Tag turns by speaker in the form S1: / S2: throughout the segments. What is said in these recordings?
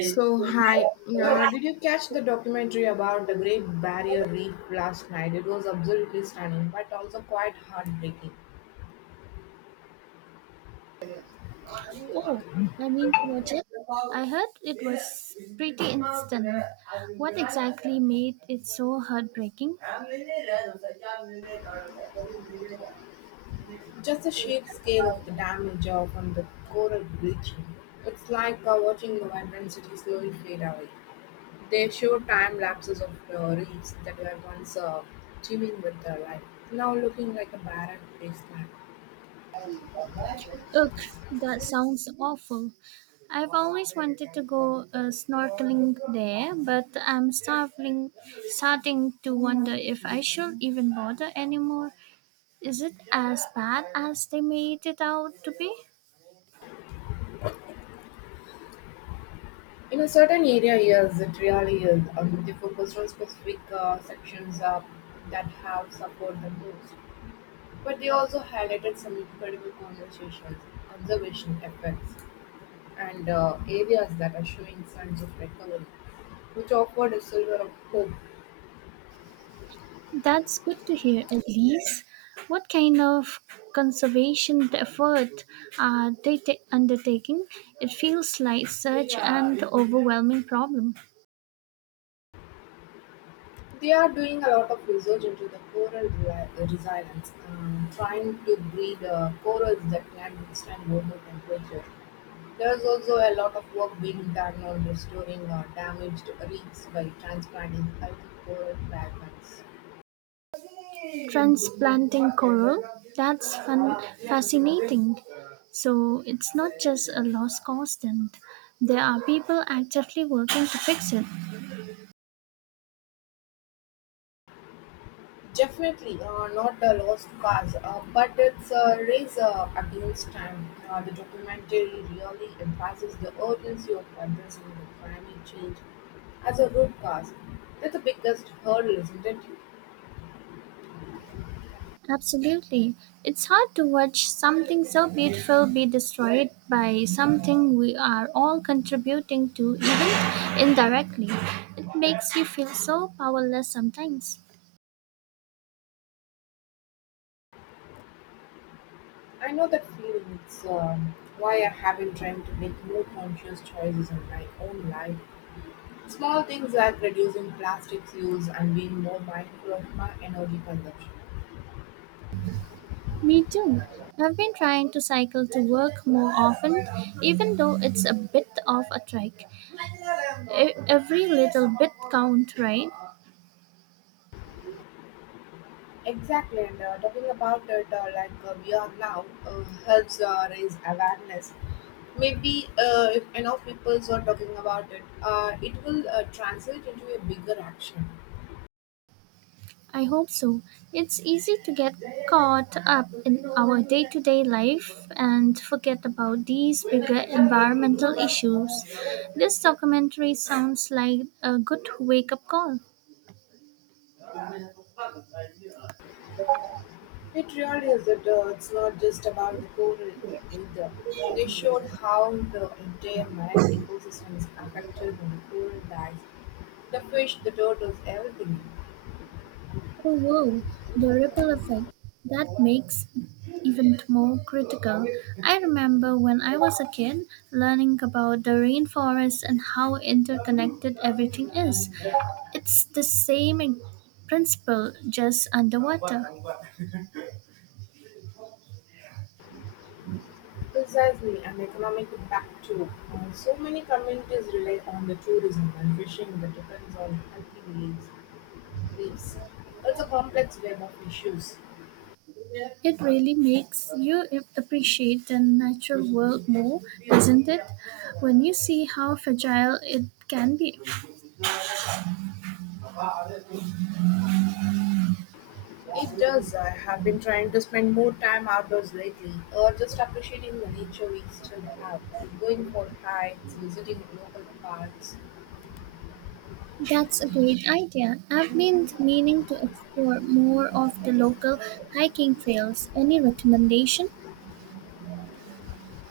S1: So, hi. Did you catch the documentary about the Great Barrier Reef last night? It was absolutely stunning, but also quite heartbreaking.
S2: Oh, I mean to watch it. I heard it was pretty instant. What exactly made it so heartbreaking?
S1: Just the sheer scale of the damage of and the coral bleaching. It's like watching the vibrant city slowly fade away. They show time lapses of reefs that were once teeming with life, now looking like a barren wasteland.
S2: Ugh, that sounds awful. I've always wanted to go snorkeling there, but starting to wonder if I should even bother anymore. Is it as bad as they made it out to be?
S1: In a certain area, yes, it really is. They focus on specific sections that have suffered the most. But they also highlighted some incredible conversations, observation effects, and areas that are showing signs of recovery, which offered a silver of hope.
S2: That's good to hear, Elise. What kind of conservation effort are they undertaking? It feels like such an overwhelming problem.
S1: They are doing a lot of research into the resilience, trying to breed corals that can withstand global temperature. There is also a lot of work being done on restoring damaged reefs by transplanting healthy coral fragments.
S2: Transplanting coral? That's fun, fascinating. So it's not just a lost cause, then. There are people actively working to fix it.
S1: Definitely not a lost cause, but it's a race against time. The documentary really emphasizes the urgency of addressing the climate change as a root cause. That's the biggest hurdle, isn't it?
S2: Absolutely. It's hard to watch something so beautiful be destroyed by something we are all contributing to, even indirectly. It makes you feel so powerless sometimes.
S1: I know that feeling. It's why I have been trying to make more conscious choices in my own life. Small things like reducing plastics use and being more mindful of my energy consumption.
S2: Me too. I've been trying to cycle to work more often, even though it's a bit of a trek. Every little bit count, right?
S1: Exactly, and talking about it like we are now helps raise awareness. Maybe if enough people are talking about it, it will translate into a bigger action.
S2: I hope so. It's easy to get caught up in our day to day life and forget about these bigger environmental issues. This documentary sounds like a good wake up call.
S1: It really is that it's not just about the coral either. They showed how the entire marine ecosystem is affected when the coral dies. The fish, the turtles, everything.
S2: Oh, whoa, the ripple effect. That makes it even more critical. I remember when I was a kid learning about the rainforest and how interconnected everything is. It's the same in principle, just underwater.
S1: Precisely, an economic impact too. So many communities rely on the tourism and fishing that depends on helping leaves. Reefs. It's a complex web of issues.
S2: It really makes you appreciate the natural world more, doesn't it? When you see how fragile it can be.
S1: It does. I have been trying to spend more time outdoors lately, or just appreciating the nature we still have. Going for hikes, visiting local parks.
S2: That's a great idea. I've been meaning to explore more of the local hiking trails. Any recommendation?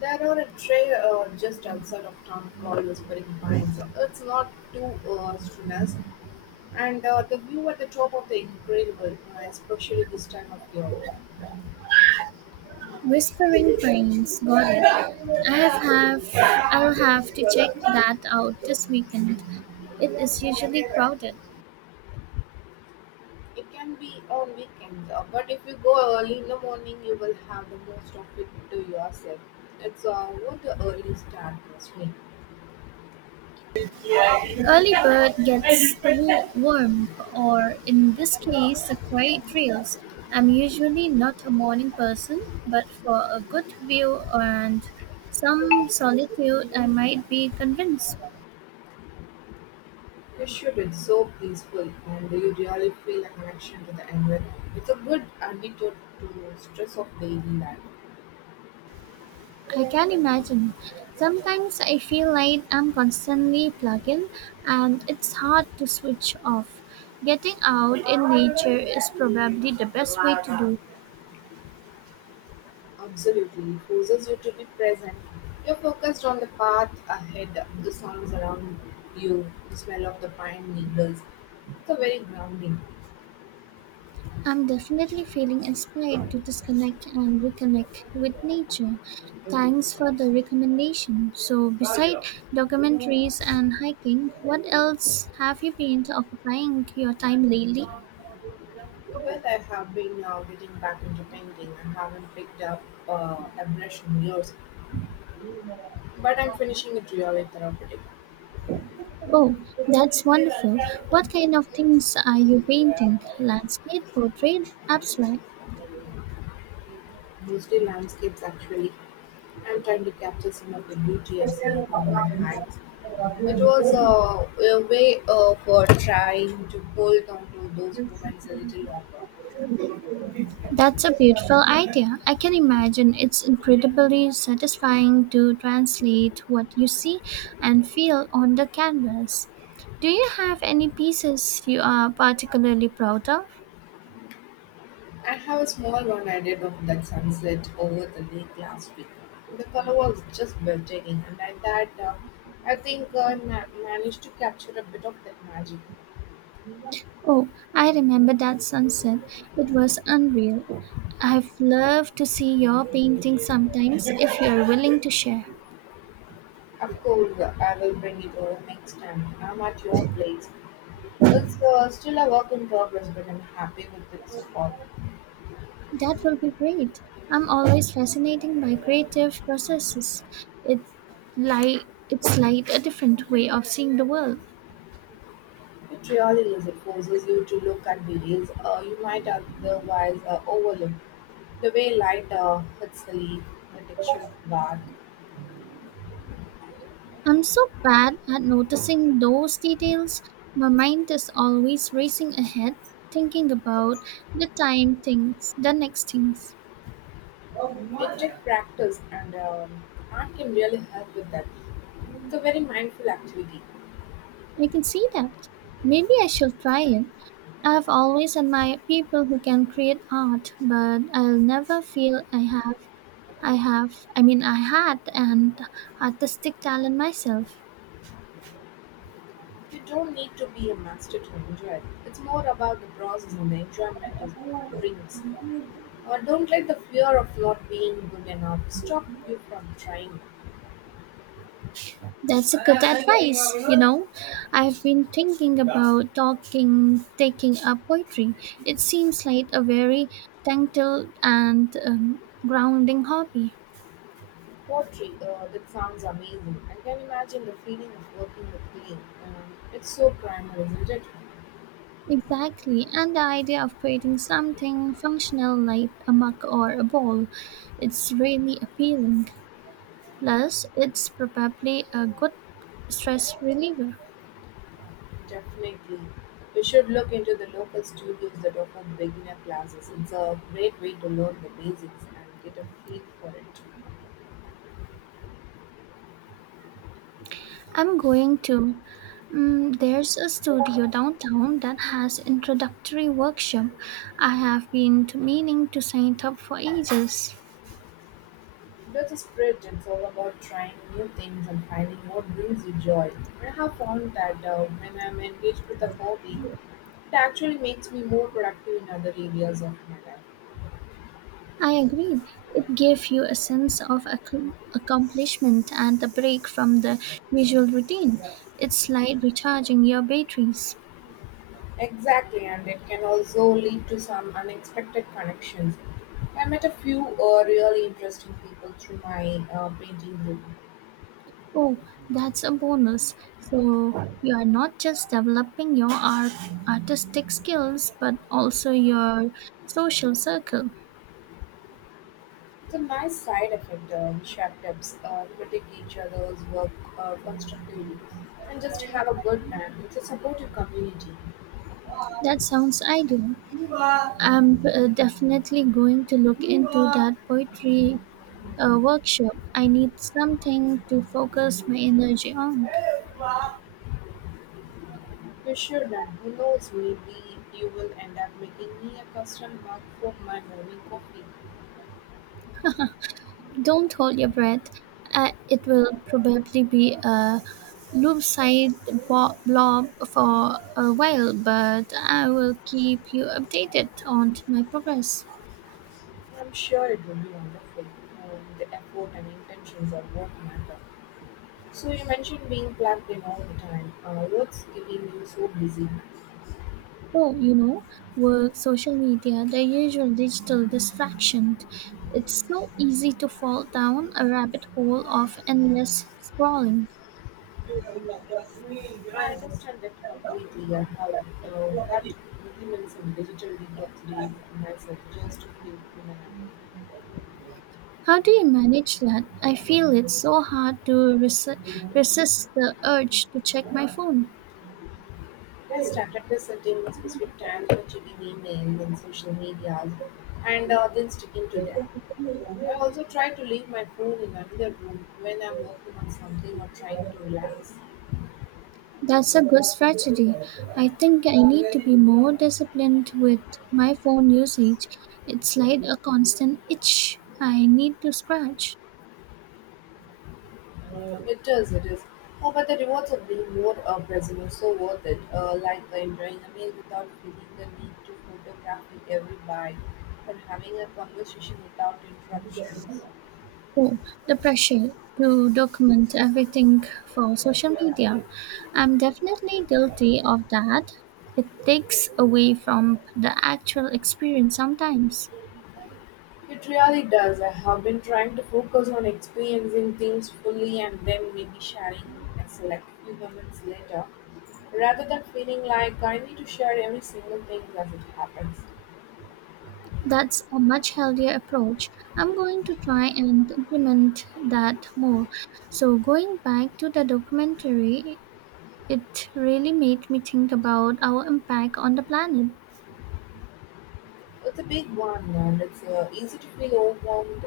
S1: There are a trail just outside of town called Whispering Pines. It's not too strenuous, and the view at the top of the incredible, especially this time of year.
S2: Whispering Pines, got it. I'll have to check that out this weekend. It is usually crowded.
S1: It can be on weekends, but if you go early in the morning, you will have the most of it to yourself. It's what the early start must mean.
S2: An early bird gets the worm, or in this case, the quiet trails. I'm usually not a morning person, but for a good view and some solitude, I might be convinced.
S1: You should. It's so peaceful, and you really feel a connection to the environment. It's a good antidote to stress of daily life.
S2: I can imagine. Sometimes I feel like I'm constantly plugged in, and it's hard to switch off. Getting out in nature is probably the best way to do.
S1: Absolutely, it forces you to be present. You're focused on the path ahead, the sounds around you, the smell of the pine needles. It's a very grounding.
S2: I'm definitely feeling inspired to disconnect and reconnect with nature. Thanks for the recommendation. So, beside documentaries and hiking, what else have you been occupying your time lately?
S1: Well, I have been now getting back into painting. I haven't picked up a brush in years, but I'm finishing it really therapeutic.
S2: Oh, that's wonderful. What kind of things are you painting? Landscape, portrait, abstract?
S1: Mostly landscapes, actually. I'm trying to capture some of the beauty I see on my hands. It was a way of for trying to hold on to those moments a little longer.
S2: That's a beautiful idea. I can imagine it's incredibly satisfying to translate what you see and feel on the canvas. Do you have any pieces you are particularly proud of?
S1: I have a small one I did of that sunset over the lake last week. The color was just breathtaking, and at that, I think I managed to capture a bit of that magic.
S2: Oh, I remember that sunset. It was unreal. I've loved to see your painting sometimes if you're willing to share.
S1: Of course, I will bring it over next time. I'm at your place. It's still a work in progress, but I'm happy with it so far.
S2: That will be great. I'm always fascinated by creative processes. It like it's like a different way of seeing the world.
S1: It really is. It forces you to look at details you might otherwise overlook. The way light hits the leaf, the texture of bark.
S2: I'm so bad at noticing those details. My mind is always racing ahead, thinking about the time things, the next things.
S1: It takes practice, and art can really help with that. It's a very mindful activity.
S2: I can see that. Maybe I should try it. I've always admired people who can create art, but I'll never feel I have I have, I mean, I had an artistic talent myself.
S1: You don't need to be a master to enjoy it. It's more about the process and the enjoyment it brings. Or don't let the fear of not being good enough stop you from trying.
S2: That's a good advice, you know. I've been thinking about taking up poetry. It seems like a very tactile and grounding hobby.
S1: Poetry, that sounds amazing. I can imagine the feeling of working with clay. It's so primal, isn't it?
S2: Exactly, and the idea of creating something functional like a mug or a bowl, it's really appealing. Plus, it's probably a good stress reliever.
S1: Definitely. You should look into the local studios that offer beginner classes. It's a great way to learn the basics and get a feel for it.
S2: I'm going to. Mm, there's a studio downtown that has introductory workshop. I have been to meaning to sign up for ages.
S1: That's a spirit. It's all about trying new things and finding what brings you joy. I have found that when I'm engaged with a hobby, it actually makes me more productive in other areas of my life.
S2: I agreed. It gave you a sense of accomplishment and a break from the usual routine. It's like recharging your batteries.
S1: Exactly, and it can also lead to some unexpected connections. I met a few really interesting people through my painting group.
S2: Oh, that's a bonus. So you are not just developing your artistic skills, but also your social circle.
S1: It's a nice side effect. We share tips, critique each other's work constructively, and just have a good time. It's a supportive community.
S2: That sounds ideal. I'm definitely going to look into that poetry workshop. I need something to focus my energy on.
S1: You should, and who knows, maybe you will end up making me a custom mug for my morning coffee.
S2: Don't hold your breath. It will probably be a loop-side blob for a while, but I will keep you updated on my progress.
S1: I'm sure it will be wonderful. The effort and intentions are what matter. So you mentioned being plugged in all the time. What's keeping you so busy?
S2: Oh, you know, work, social media, the usual digital distraction. It's so easy to fall down a rabbit hole of endless scrolling.
S1: I understand that completely. I have had to implement some digital detox days myself just to feel human again.
S2: How do you manage that? I feel it's so hard to resist the urge to check my phone.
S1: I started by setting specific times for checking email and social media and then sticking to them. I also try to leave my phone in another room when I'm working on something or trying to relax.
S2: That's a good strategy. I think I need to be more disciplined with my phone usage. It's like a constant itch I need to scratch.
S1: It is, it is. Oh, but the rewards of being more present are so worth it. Like enjoying a meal without feeling the need to photograph every bite, or having a conversation without interruptions.
S2: Oh, the pressure to document everything for social media. I'm definitely guilty of that. It takes away from the actual experience sometimes.
S1: It really does. I have been trying to focus on experiencing things fully and then maybe sharing a select few moments later, rather than feeling like I need to share every single thing as it happens.
S2: That's a much healthier approach. I'm going to try and implement that more. So, going back to the documentary, it really made me think about our impact on the planet.
S1: It's a big one, and it's easy to feel overwhelmed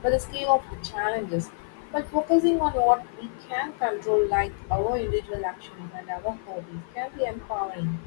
S1: by the scale of the challenges. But focusing on what we can control, like our individual actions and our hobbies, can be empowering.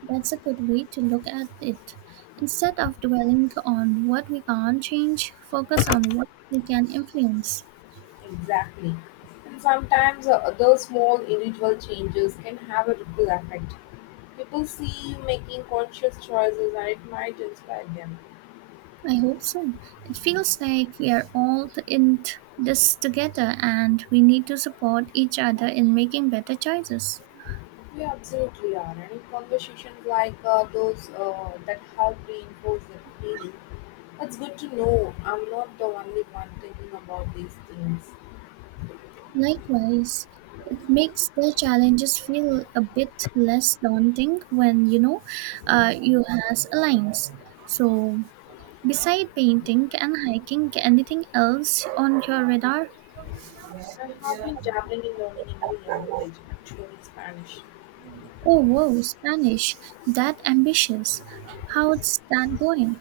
S2: That's a good way to look at it. Instead of dwelling on what we can't change, focus on what we can influence.
S1: Exactly. And sometimes those small individual changes can have a ripple effect. People see you making conscious choices and it might inspire them.
S2: I hope so. It feels like we are all t- in t- this together and we need to support each other in making better choices.
S1: Yeah, absolutely are. Any conversations like those that help reinforce the feeling. It's good to know I'm not the only one thinking about these things.
S2: Likewise, it makes the challenges feel a bit less daunting when you know you has aligns. So, beside painting and hiking, anything else on your radar?
S1: I have been dabbling in learning a new language, actually Spanish.
S2: Oh wow, Spanish. That ambitious. How's that going?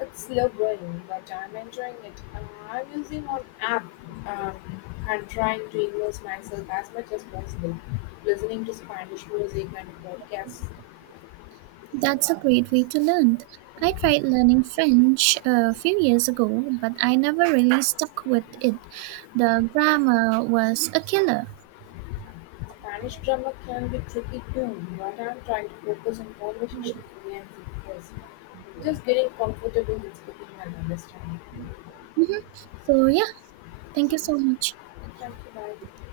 S1: It's slow growing, but I'm enjoying it. I'm using an app um, and trying to immerse myself as much as possible, listening to Spanish music and podcasts.
S2: That's a great way to learn. I tried learning French a few years ago, but I never really stuck with it. The grammar was a killer.
S1: Spanish grammar can be tricky too, but I'm trying to focus on conversational fluency first, just getting comfortable in speaking and understanding.
S2: Hmm. So yeah, thank you so much.
S1: Thank you, bye.